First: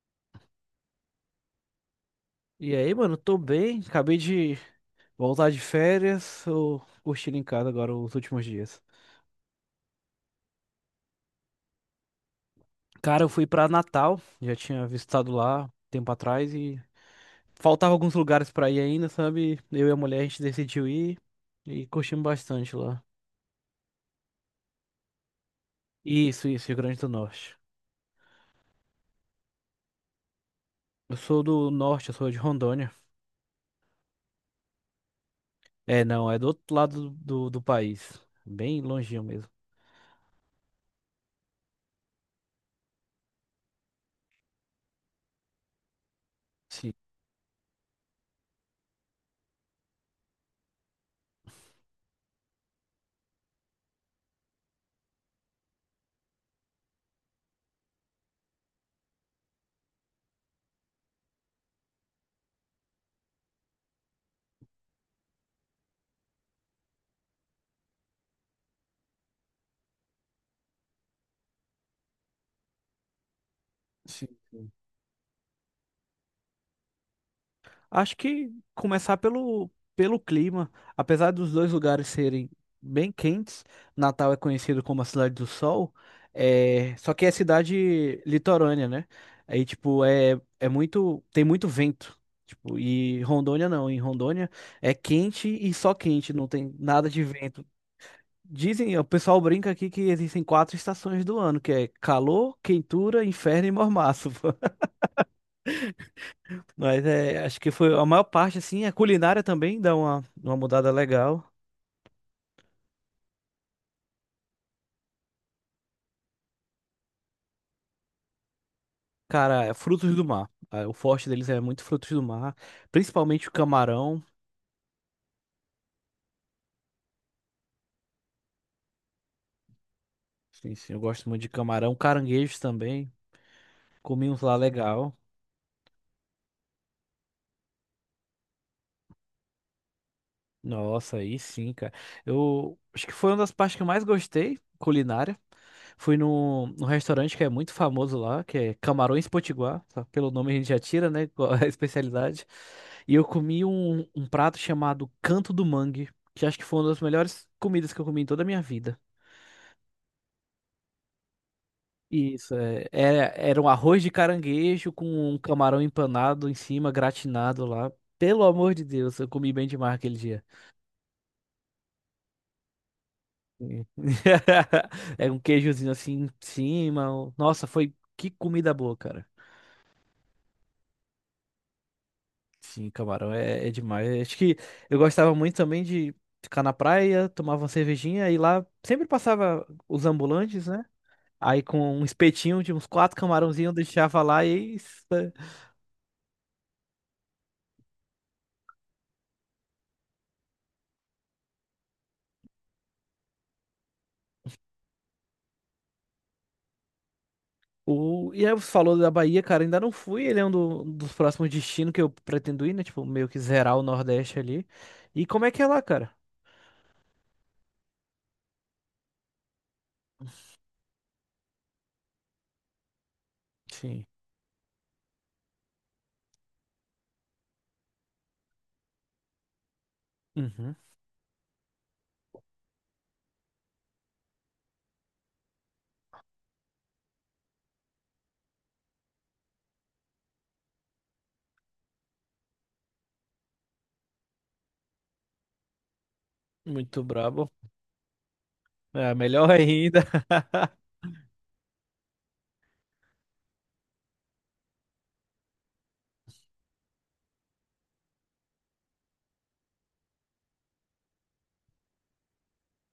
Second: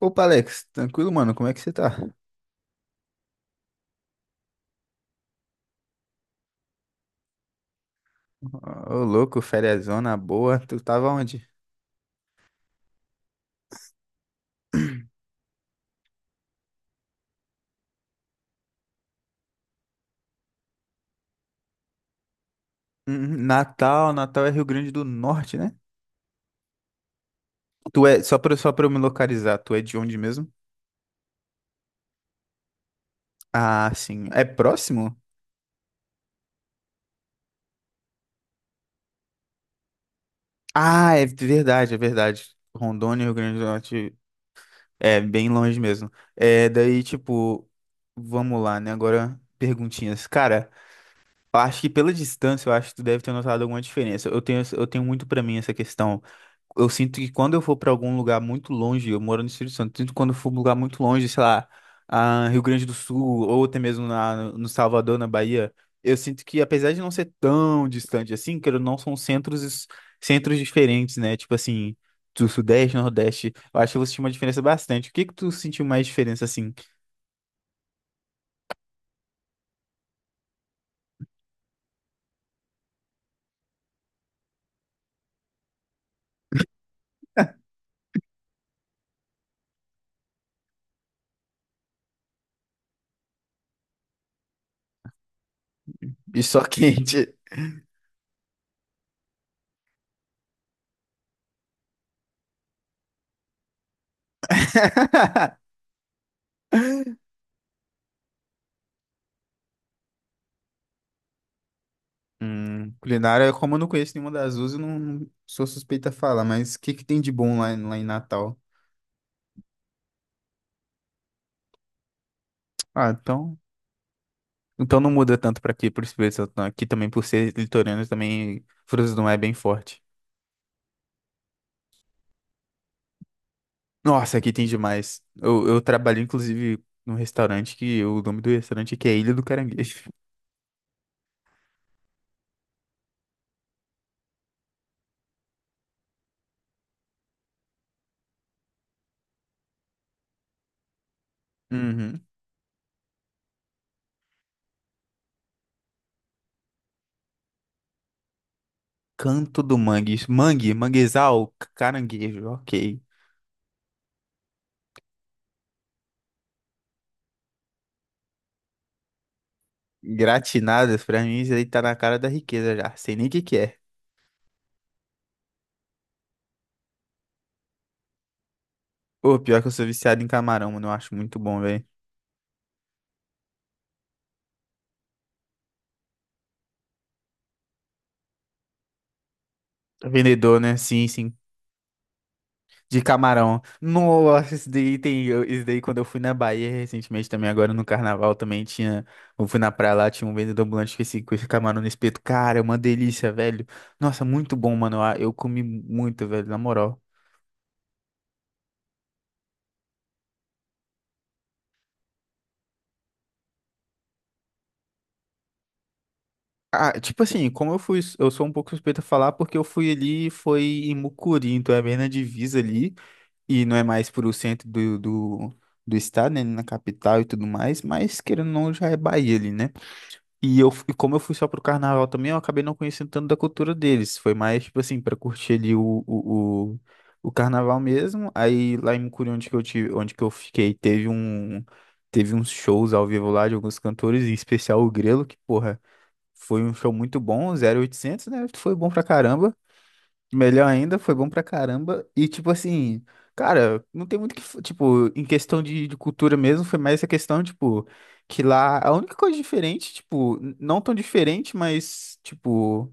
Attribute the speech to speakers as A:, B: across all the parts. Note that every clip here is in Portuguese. A: Opa, Alex, tranquilo, mano? Como é que você tá?
B: E aí, mano, tô bem. Acabei de voltar de férias. Tô curtindo em casa agora os últimos dias.
A: Ô, louco, feriazona boa. Tu tava onde?
B: Cara, eu fui pra Natal, já tinha visitado lá tempo atrás e faltava alguns lugares pra ir ainda, sabe? Eu e a mulher, a gente decidiu ir e curtimos bastante lá.
A: Natal, Natal é Rio Grande do Norte, né?
B: Isso, Rio Grande do Norte.
A: Só pra eu me localizar, tu é de onde mesmo?
B: Eu sou do norte, eu sou de Rondônia.
A: Ah, sim. É próximo?
B: É, não, é do outro lado do país, bem longinho mesmo.
A: Ah, é verdade, é verdade. Rondônia, Rio Grande do Norte, é bem longe mesmo. É,
B: Sim,
A: daí, tipo, vamos lá, né? Agora, perguntinhas. Cara, eu acho que pela distância, eu acho que tu deve ter notado alguma diferença. Eu tenho muito pra mim essa questão. Eu sinto que quando eu for pra algum lugar muito longe, eu moro no Espírito Santo, sinto que quando eu for pra um lugar muito longe, sei lá, a Rio Grande do Sul, ou até mesmo no Salvador, na Bahia, eu sinto que apesar de não ser tão distante assim, que não são centros, centros diferentes, né? Tipo assim, do Sudeste, Nordeste, eu acho que eu vou sentir
B: sim.
A: uma diferença bastante. O que que tu sentiu mais diferença assim?
B: Acho que começar pelo clima, apesar dos dois lugares serem bem quentes. Natal é conhecido como a cidade do sol, é, só que é cidade litorânea, né? Aí, tipo, é muito, tem muito vento, tipo, e Rondônia não, em Rondônia é quente e só quente,
A: E
B: não
A: só
B: tem nada de
A: quente.
B: vento. Dizem, o pessoal brinca aqui que existem quatro estações do ano, que é calor, quentura, inferno e mormaço. Mas é, acho que foi a maior parte, assim. A culinária também dá uma mudada legal.
A: Culinária, como eu não conheço nenhuma das duas, eu não sou suspeita a falar, mas o que que tem de bom lá, lá em Natal?
B: Cara, é frutos do mar. Ah, o forte deles é muito frutos do mar,
A: Ah,
B: principalmente o
A: então,
B: camarão.
A: então não muda tanto pra aqui, por isso mesmo, aqui também por ser litorâneo também frutas do mar é bem forte.
B: Sim, sim, eu gosto muito de camarão, caranguejos também. Comi
A: Nossa,
B: uns
A: aqui
B: lá
A: tem
B: legal.
A: demais. Eu trabalhei inclusive num restaurante que o nome do restaurante aqui é Ilha do Caranguejo.
B: Nossa, aí sim, cara. Eu acho que foi uma das partes que eu mais gostei, culinária. Fui num restaurante que é muito famoso lá, que é Camarões Potiguar. Só pelo nome a gente já tira, né? Qual é a
A: Uhum.
B: especialidade. E eu comi um prato chamado Canto do Mangue, que acho que foi uma das melhores comidas que eu comi em toda a minha vida.
A: Canto do Mangue, mangue, manguezal, caranguejo,
B: Isso, é,
A: ok.
B: era um arroz de caranguejo com um camarão empanado em cima, gratinado lá. Pelo amor de Deus, eu comi bem demais aquele dia.
A: Gratinadas, pra mim isso aí tá na cara da riqueza já, sei nem o que que é.
B: É um queijozinho assim em cima. Nossa, foi que comida boa, cara.
A: Pô, pior que eu sou viciado em camarão, mano. Eu acho muito bom, velho.
B: Sim, camarão é demais. Acho que eu gostava muito também de ficar na praia, tomava uma cervejinha e lá sempre passava os
A: Vendedor,
B: ambulantes,
A: né?
B: né?
A: Sim, sim.
B: Aí com um espetinho de uns
A: De
B: quatro
A: camarão.
B: camarãozinhos eu deixava lá
A: Nossa, isso
B: e
A: daí
B: isso,
A: tem.
B: né?
A: Isso daí quando eu fui na Bahia recentemente também, agora no carnaval também tinha. Eu fui na praia lá, tinha um vendedor ambulante com esse camarão no espeto. Cara, é uma delícia, velho. Nossa, muito bom, mano. Eu comi muito, velho, na moral.
B: o e aí você falou da Bahia, cara, ainda não fui, ele é um dos próximos destinos que eu pretendo ir, né? Tipo, meio que zerar o Nordeste ali. E como é que é lá, cara?
A: Ah, tipo assim, como eu fui. Eu sou um pouco suspeito a falar porque eu fui ali, foi em Mucuri, então é bem na divisa ali. E não é
B: Sim.
A: mais pro centro do estado, né, na capital e tudo mais, mas querendo ou não, já é Bahia ali, né? E eu,
B: Uhum.
A: fu- e como eu fui só pro carnaval também, eu acabei não conhecendo tanto da cultura deles. Foi mais, tipo assim, pra curtir ali o carnaval mesmo. Aí lá em Mucuri, onde que eu tive, onde que eu fiquei, teve uns shows ao vivo lá de alguns cantores, em especial o Grelo, que, porra, foi um show
B: Muito
A: muito
B: brabo.
A: bom, 0800, né? Foi bom pra
B: É, melhor
A: caramba.
B: ainda.
A: Melhor ainda, foi bom pra caramba. E, tipo assim, cara, não tem muito que. Tipo, em questão de cultura mesmo, foi mais essa questão, tipo, que lá a única coisa diferente, tipo, não tão diferente, mas, tipo.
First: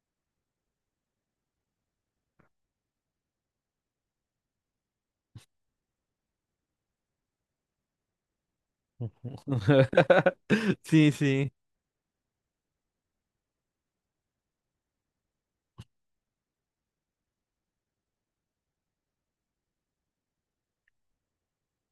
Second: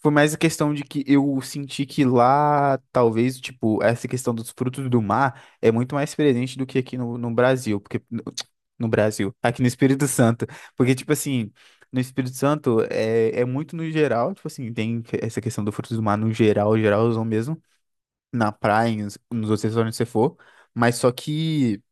A: Foi mais a questão de que eu senti que lá, talvez, tipo, essa questão dos frutos do mar é muito mais presente do que aqui no Brasil, porque no, no Brasil, aqui no Espírito Santo, porque,
B: Sim,
A: tipo assim,
B: sim.
A: no Espírito Santo é muito no geral, tipo assim, tem essa questão do frutos do mar no geral, geralzão mesmo, na praia, nos outros restaurantes que você for, mas só que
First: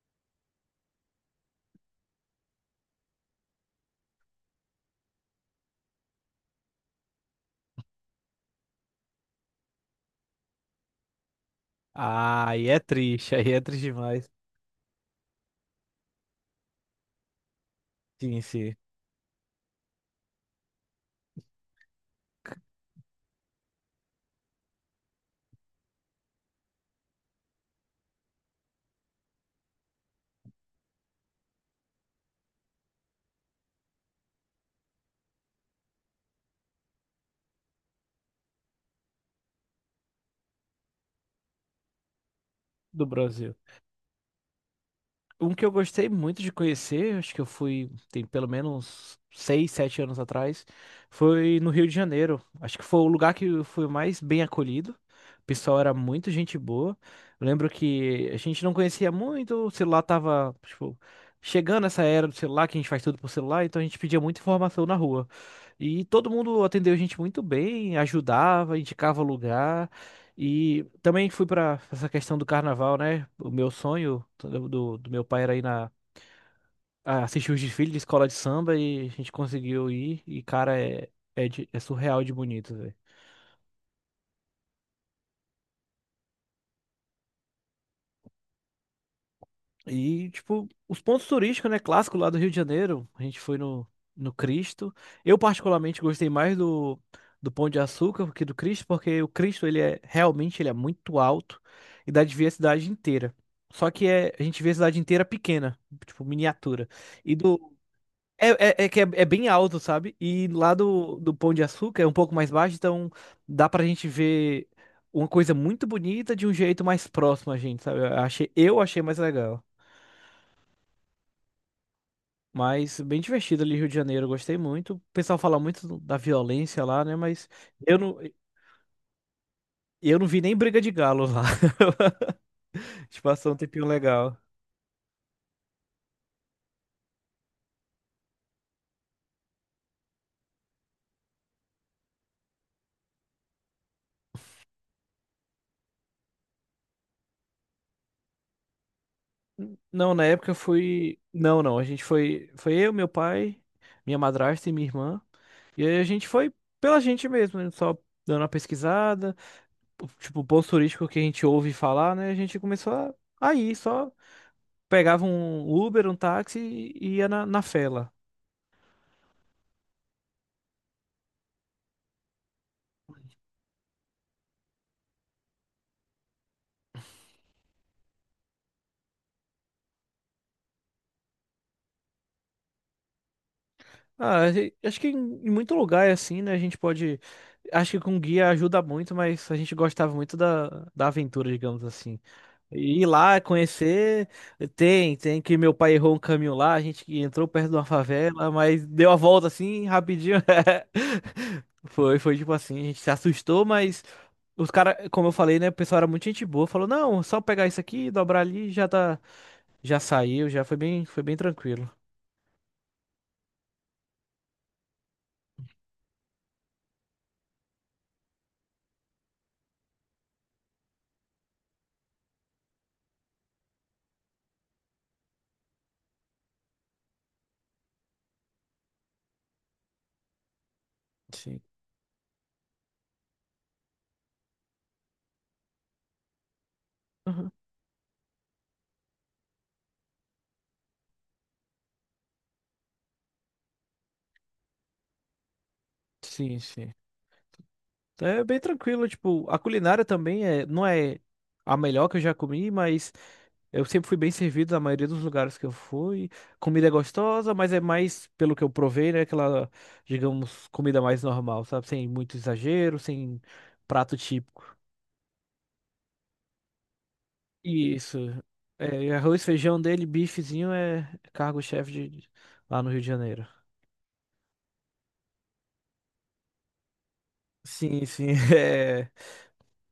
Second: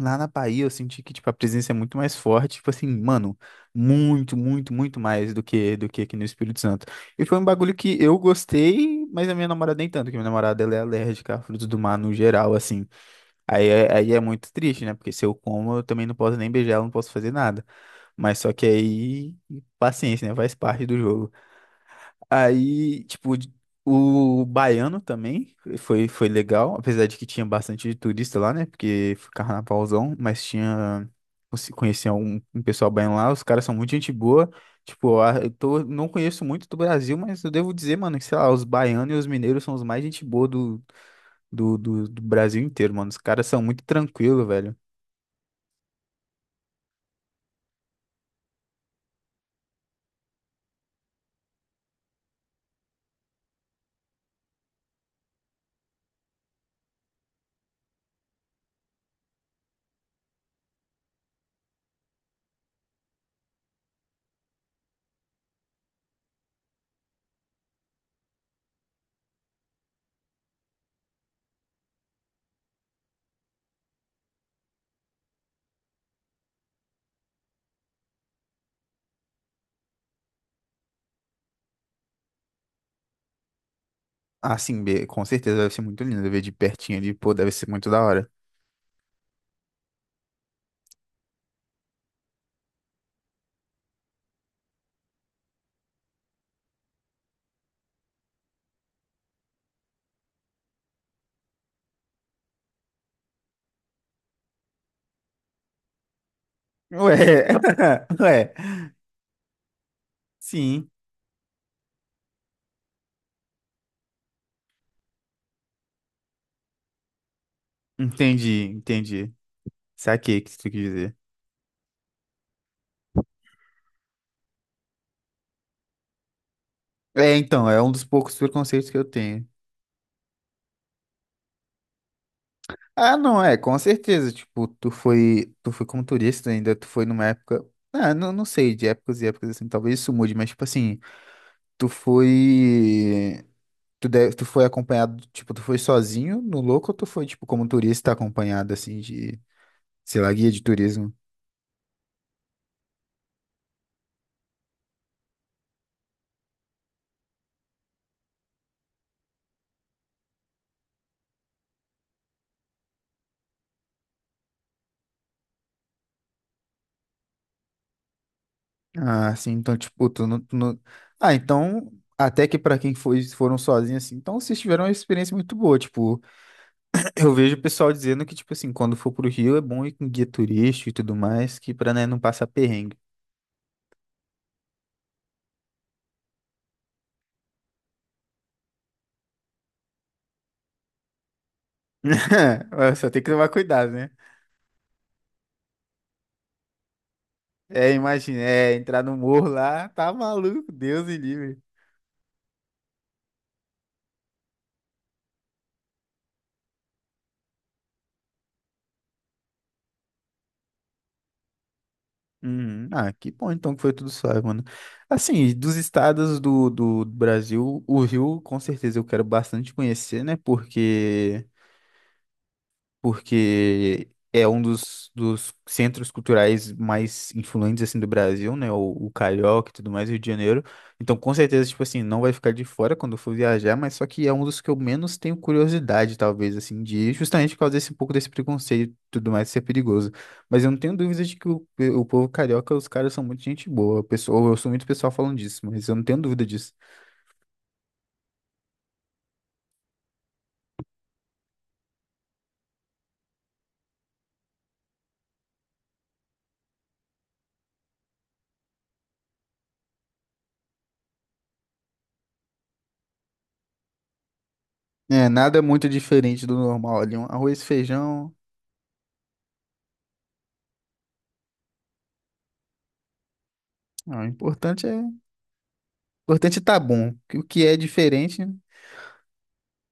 A: lá na Bahia, eu senti que, tipo, a presença é muito mais forte, tipo assim, mano, muito, muito, muito mais do que aqui no Espírito Santo. E foi um bagulho que eu gostei, mas a minha namorada nem tanto, que minha namorada, ela é alérgica a frutos do mar no
B: Ah,
A: geral, assim.
B: aí é
A: Aí
B: triste
A: é, aí é
B: demais.
A: muito triste, né? Porque se eu como, eu também não posso nem beijar ela, não posso fazer nada. Mas
B: Sim,
A: só que
B: sim.
A: aí, paciência, né? Faz parte do jogo. Aí, tipo, o baiano também foi legal, apesar de que tinha bastante turista lá, né? Porque foi carnavalzão, mas tinha. Conheci um, pessoal baiano lá, os caras são muito gente boa. Tipo, eu tô, não conheço muito do Brasil, mas eu devo dizer, mano, que sei lá, os baianos e os mineiros são os mais gente boa do Brasil inteiro,
B: Do
A: mano. Os caras
B: Brasil.
A: são muito tranquilos, velho.
B: Um que eu gostei muito de conhecer, acho que eu fui, tem pelo menos seis, sete anos atrás, foi no Rio de Janeiro. Acho que foi o lugar que eu fui mais bem acolhido. O pessoal era muito gente boa. Eu lembro que a gente não conhecia muito, o celular tava, tipo, chegando essa era do celular, que a gente faz tudo por celular, então a gente pedia muita informação na rua. E todo mundo atendeu a gente muito bem, ajudava, indicava lugar. E também fui pra essa questão do carnaval, né? O meu sonho do meu pai era ir na, a assistir os desfiles de escola de samba e a gente conseguiu ir. E, cara, é surreal de bonito, velho.
A: Ah, sim, com certeza deve ser muito lindo ver de pertinho ali, pô, deve ser muito da hora.
B: E, tipo, os pontos turísticos, né? Clássico lá do Rio de Janeiro. A gente foi no Cristo. Eu, particularmente, gostei mais do, do Pão de Açúcar que do Cristo, porque o Cristo, ele é realmente, ele é muito alto e dá de ver a cidade inteira. Só que é, a gente vê a cidade inteira pequena, tipo, miniatura.
A: Ué,
B: E do,
A: ué,
B: É, é que é, é bem alto, sabe? E lá
A: sim.
B: do Pão de Açúcar é um pouco mais baixo, então dá pra gente ver uma coisa muito bonita de um jeito mais próximo a gente, sabe?
A: Entendi,
B: Eu achei mais
A: entendi.
B: legal.
A: Saquei o que você quis dizer.
B: Mas bem divertido ali, Rio de Janeiro, eu gostei muito. O pessoal fala muito da violência lá, né?
A: É,
B: Mas
A: então, é um
B: eu
A: dos
B: não,
A: poucos preconceitos que eu tenho.
B: eu não vi nem briga de galo lá. A
A: Ah,
B: gente
A: não,
B: passou
A: é,
B: um
A: com
B: tempinho
A: certeza.
B: legal.
A: Tipo, tu foi como turista ainda, tu foi numa época. Ah, não, não sei, de épocas e épocas assim, talvez isso mude, mas tipo assim, tu foi. Tu foi acompanhado, tipo, tu foi sozinho no louco ou tu foi, tipo, como turista acompanhado, assim, de,
B: Não,
A: sei
B: na
A: lá, guia
B: época eu
A: de turismo?
B: fui. Não, não, a gente foi. Foi eu, meu pai, minha madrasta e minha irmã. E aí a gente foi pela gente mesmo, né? Só dando uma pesquisada, tipo, ponto turístico que a gente ouve falar, né? A gente começou a ir, só pegava um Uber, um táxi e ia na, na fela.
A: Ah, sim, então, tipo. Tu não- Ah, então, até que pra quem foi, foram sozinhos, assim, então vocês tiveram uma experiência muito boa, tipo, eu vejo o pessoal dizendo que, tipo assim, quando for pro Rio é bom ir com guia turístico e tudo mais, que pra, né, não passar perrengue.
B: Ah, acho que em muito lugar é assim, né? A gente pode. Acho que com guia ajuda muito, mas a gente gostava muito da, da aventura, digamos assim.
A: Mas
B: E ir
A: só tem que
B: lá,
A: tomar cuidado, né?
B: conhecer. Tem, tem que meu pai errou um caminho lá, a gente que entrou perto de uma
A: É, imagina,
B: favela,
A: é,
B: mas
A: entrar
B: deu
A: no
B: a volta
A: morro
B: assim,
A: lá, tá
B: rapidinho.
A: maluco, Deus me livre.
B: Foi tipo assim, a gente se assustou, mas os caras, como eu falei, né? O pessoal era muito gente boa, falou: não, só pegar isso aqui, dobrar ali, já tá. Já saiu, foi bem tranquilo.
A: Uhum. Ah, que bom então que foi tudo suave, mano. Assim, dos estados do Brasil, o Rio, com certeza eu quero bastante conhecer, né, porque é um dos centros culturais mais influentes assim do Brasil, né? O Carioca e tudo mais, Rio de Janeiro. Então, com
B: Sim.
A: certeza, tipo assim, não vai ficar de fora quando eu for viajar, mas só que é um dos que eu menos tenho curiosidade, talvez, assim, de ir,
B: Uhum.
A: justamente por causa desse um pouco desse preconceito e tudo mais ser perigoso. Mas eu não tenho dúvida de que o povo carioca, os caras são muito gente boa. O pessoal, eu sou muito pessoal falando disso, mas eu não tenho dúvida
B: Sim,
A: disso.
B: sim. Então, é bem tranquilo, tipo, a culinária também é, não é a melhor que eu já comi, mas eu sempre fui bem servido na maioria dos lugares que eu fui. Comida é gostosa, mas é mais, pelo que eu provei, né, aquela, digamos, comida mais normal, sabe? Sem muito exagero, sem prato típico.
A: É, nada muito diferente do normal ali, um arroz,
B: Isso.
A: feijão.
B: É, e arroz, feijão dele, bifezinho é cargo-chefe de- lá no Rio de Janeiro.
A: Ah, o importante é importante, tá bom. O que é
B: Sim, sim,
A: diferente,
B: é.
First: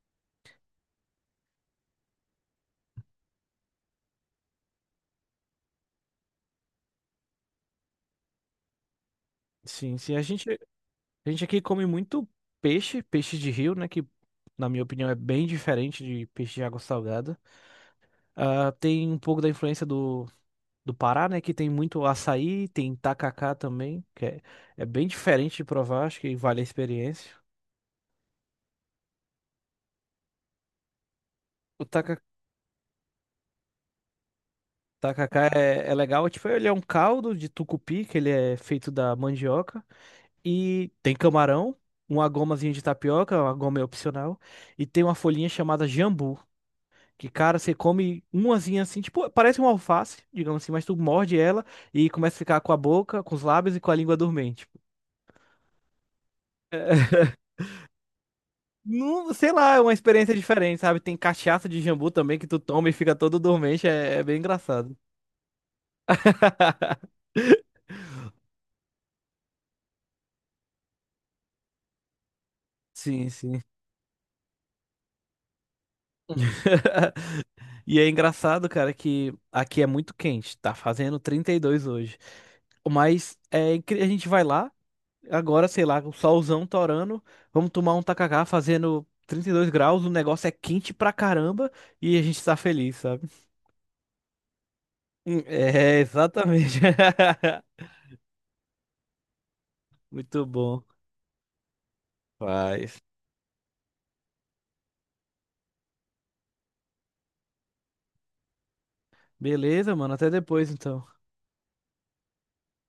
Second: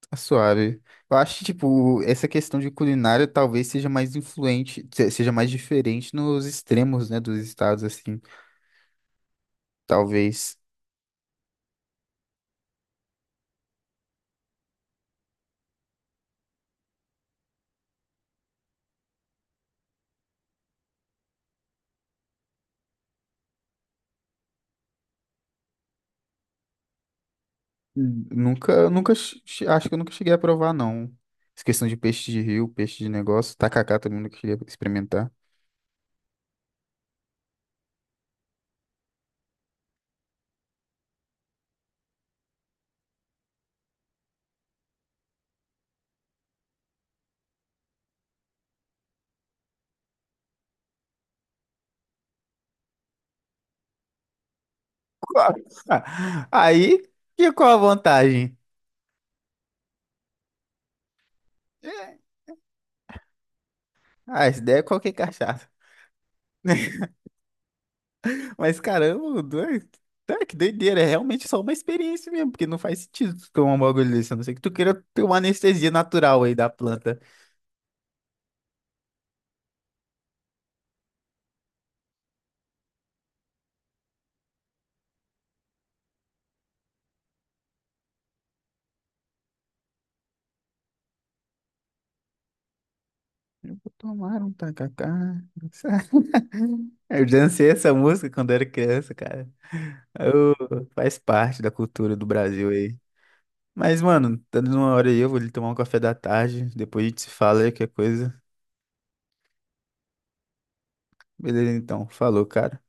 A: tá suave. Eu acho que, tipo, essa questão de culinária talvez seja mais influente, seja mais diferente nos extremos, né, dos estados, assim.
B: Sim, sim, a gente.
A: Talvez.
B: A gente aqui come muito peixe, peixe de rio, né? Que, na minha opinião, é bem diferente de peixe de água salgada. Ah, tem um pouco da influência do Pará, né? Que tem muito açaí, tem tacacá também, que é, é bem diferente de provar, acho que vale a experiência.
A: Nunca, nunca, acho que eu nunca cheguei a provar, não. Essa
B: O
A: questão de
B: taca,
A: peixe de rio, peixe de negócio, tacacá também nunca cheguei a experimentar.
B: tacacá é legal, é tipo, ele é um caldo de tucupi, que ele é feito da mandioca, e tem camarão, uma gomazinha de tapioca, uma goma é opcional, e tem uma folhinha chamada jambu. Que, cara, você come umazinha assim, tipo, parece uma alface, digamos assim, mas tu morde ela e começa a ficar com a boca, com os lábios e com a língua dormente.
A: Qual- Aí, que qual a vantagem?
B: Não, sei lá, é uma experiência diferente, sabe? Tem cachaça de jambu
A: É.
B: também que tu toma e fica todo dormente, é, é bem
A: Ah, essa ideia é
B: engraçado.
A: qualquer cachaça. Mas caramba, doido. Cara, que doideira, é realmente só uma experiência mesmo, porque não faz
B: Sim,
A: sentido tu
B: sim.
A: tomar um bagulho desse, a não ser que tu queira ter uma anestesia natural aí da planta.
B: E é engraçado, cara, que aqui é muito quente, tá fazendo 32 hoje. A gente vai lá. Agora, sei lá, o solzão torando, vamos tomar um tacacá fazendo 32 graus, o negócio é quente pra caramba e a gente tá feliz, sabe?
A: Eu vou tomar um tacacá.
B: É, exatamente.
A: Eu dancei essa música quando era criança, cara.
B: Muito
A: Eu-
B: bom.
A: faz parte da cultura do Brasil aí.
B: Faz.
A: Mas, mano, tá dando uma hora aí, eu vou ali tomar um café da tarde, depois a gente se fala aí, qualquer coisa.
B: Beleza, mano, até depois então.
A: Beleza, então. Falou, cara.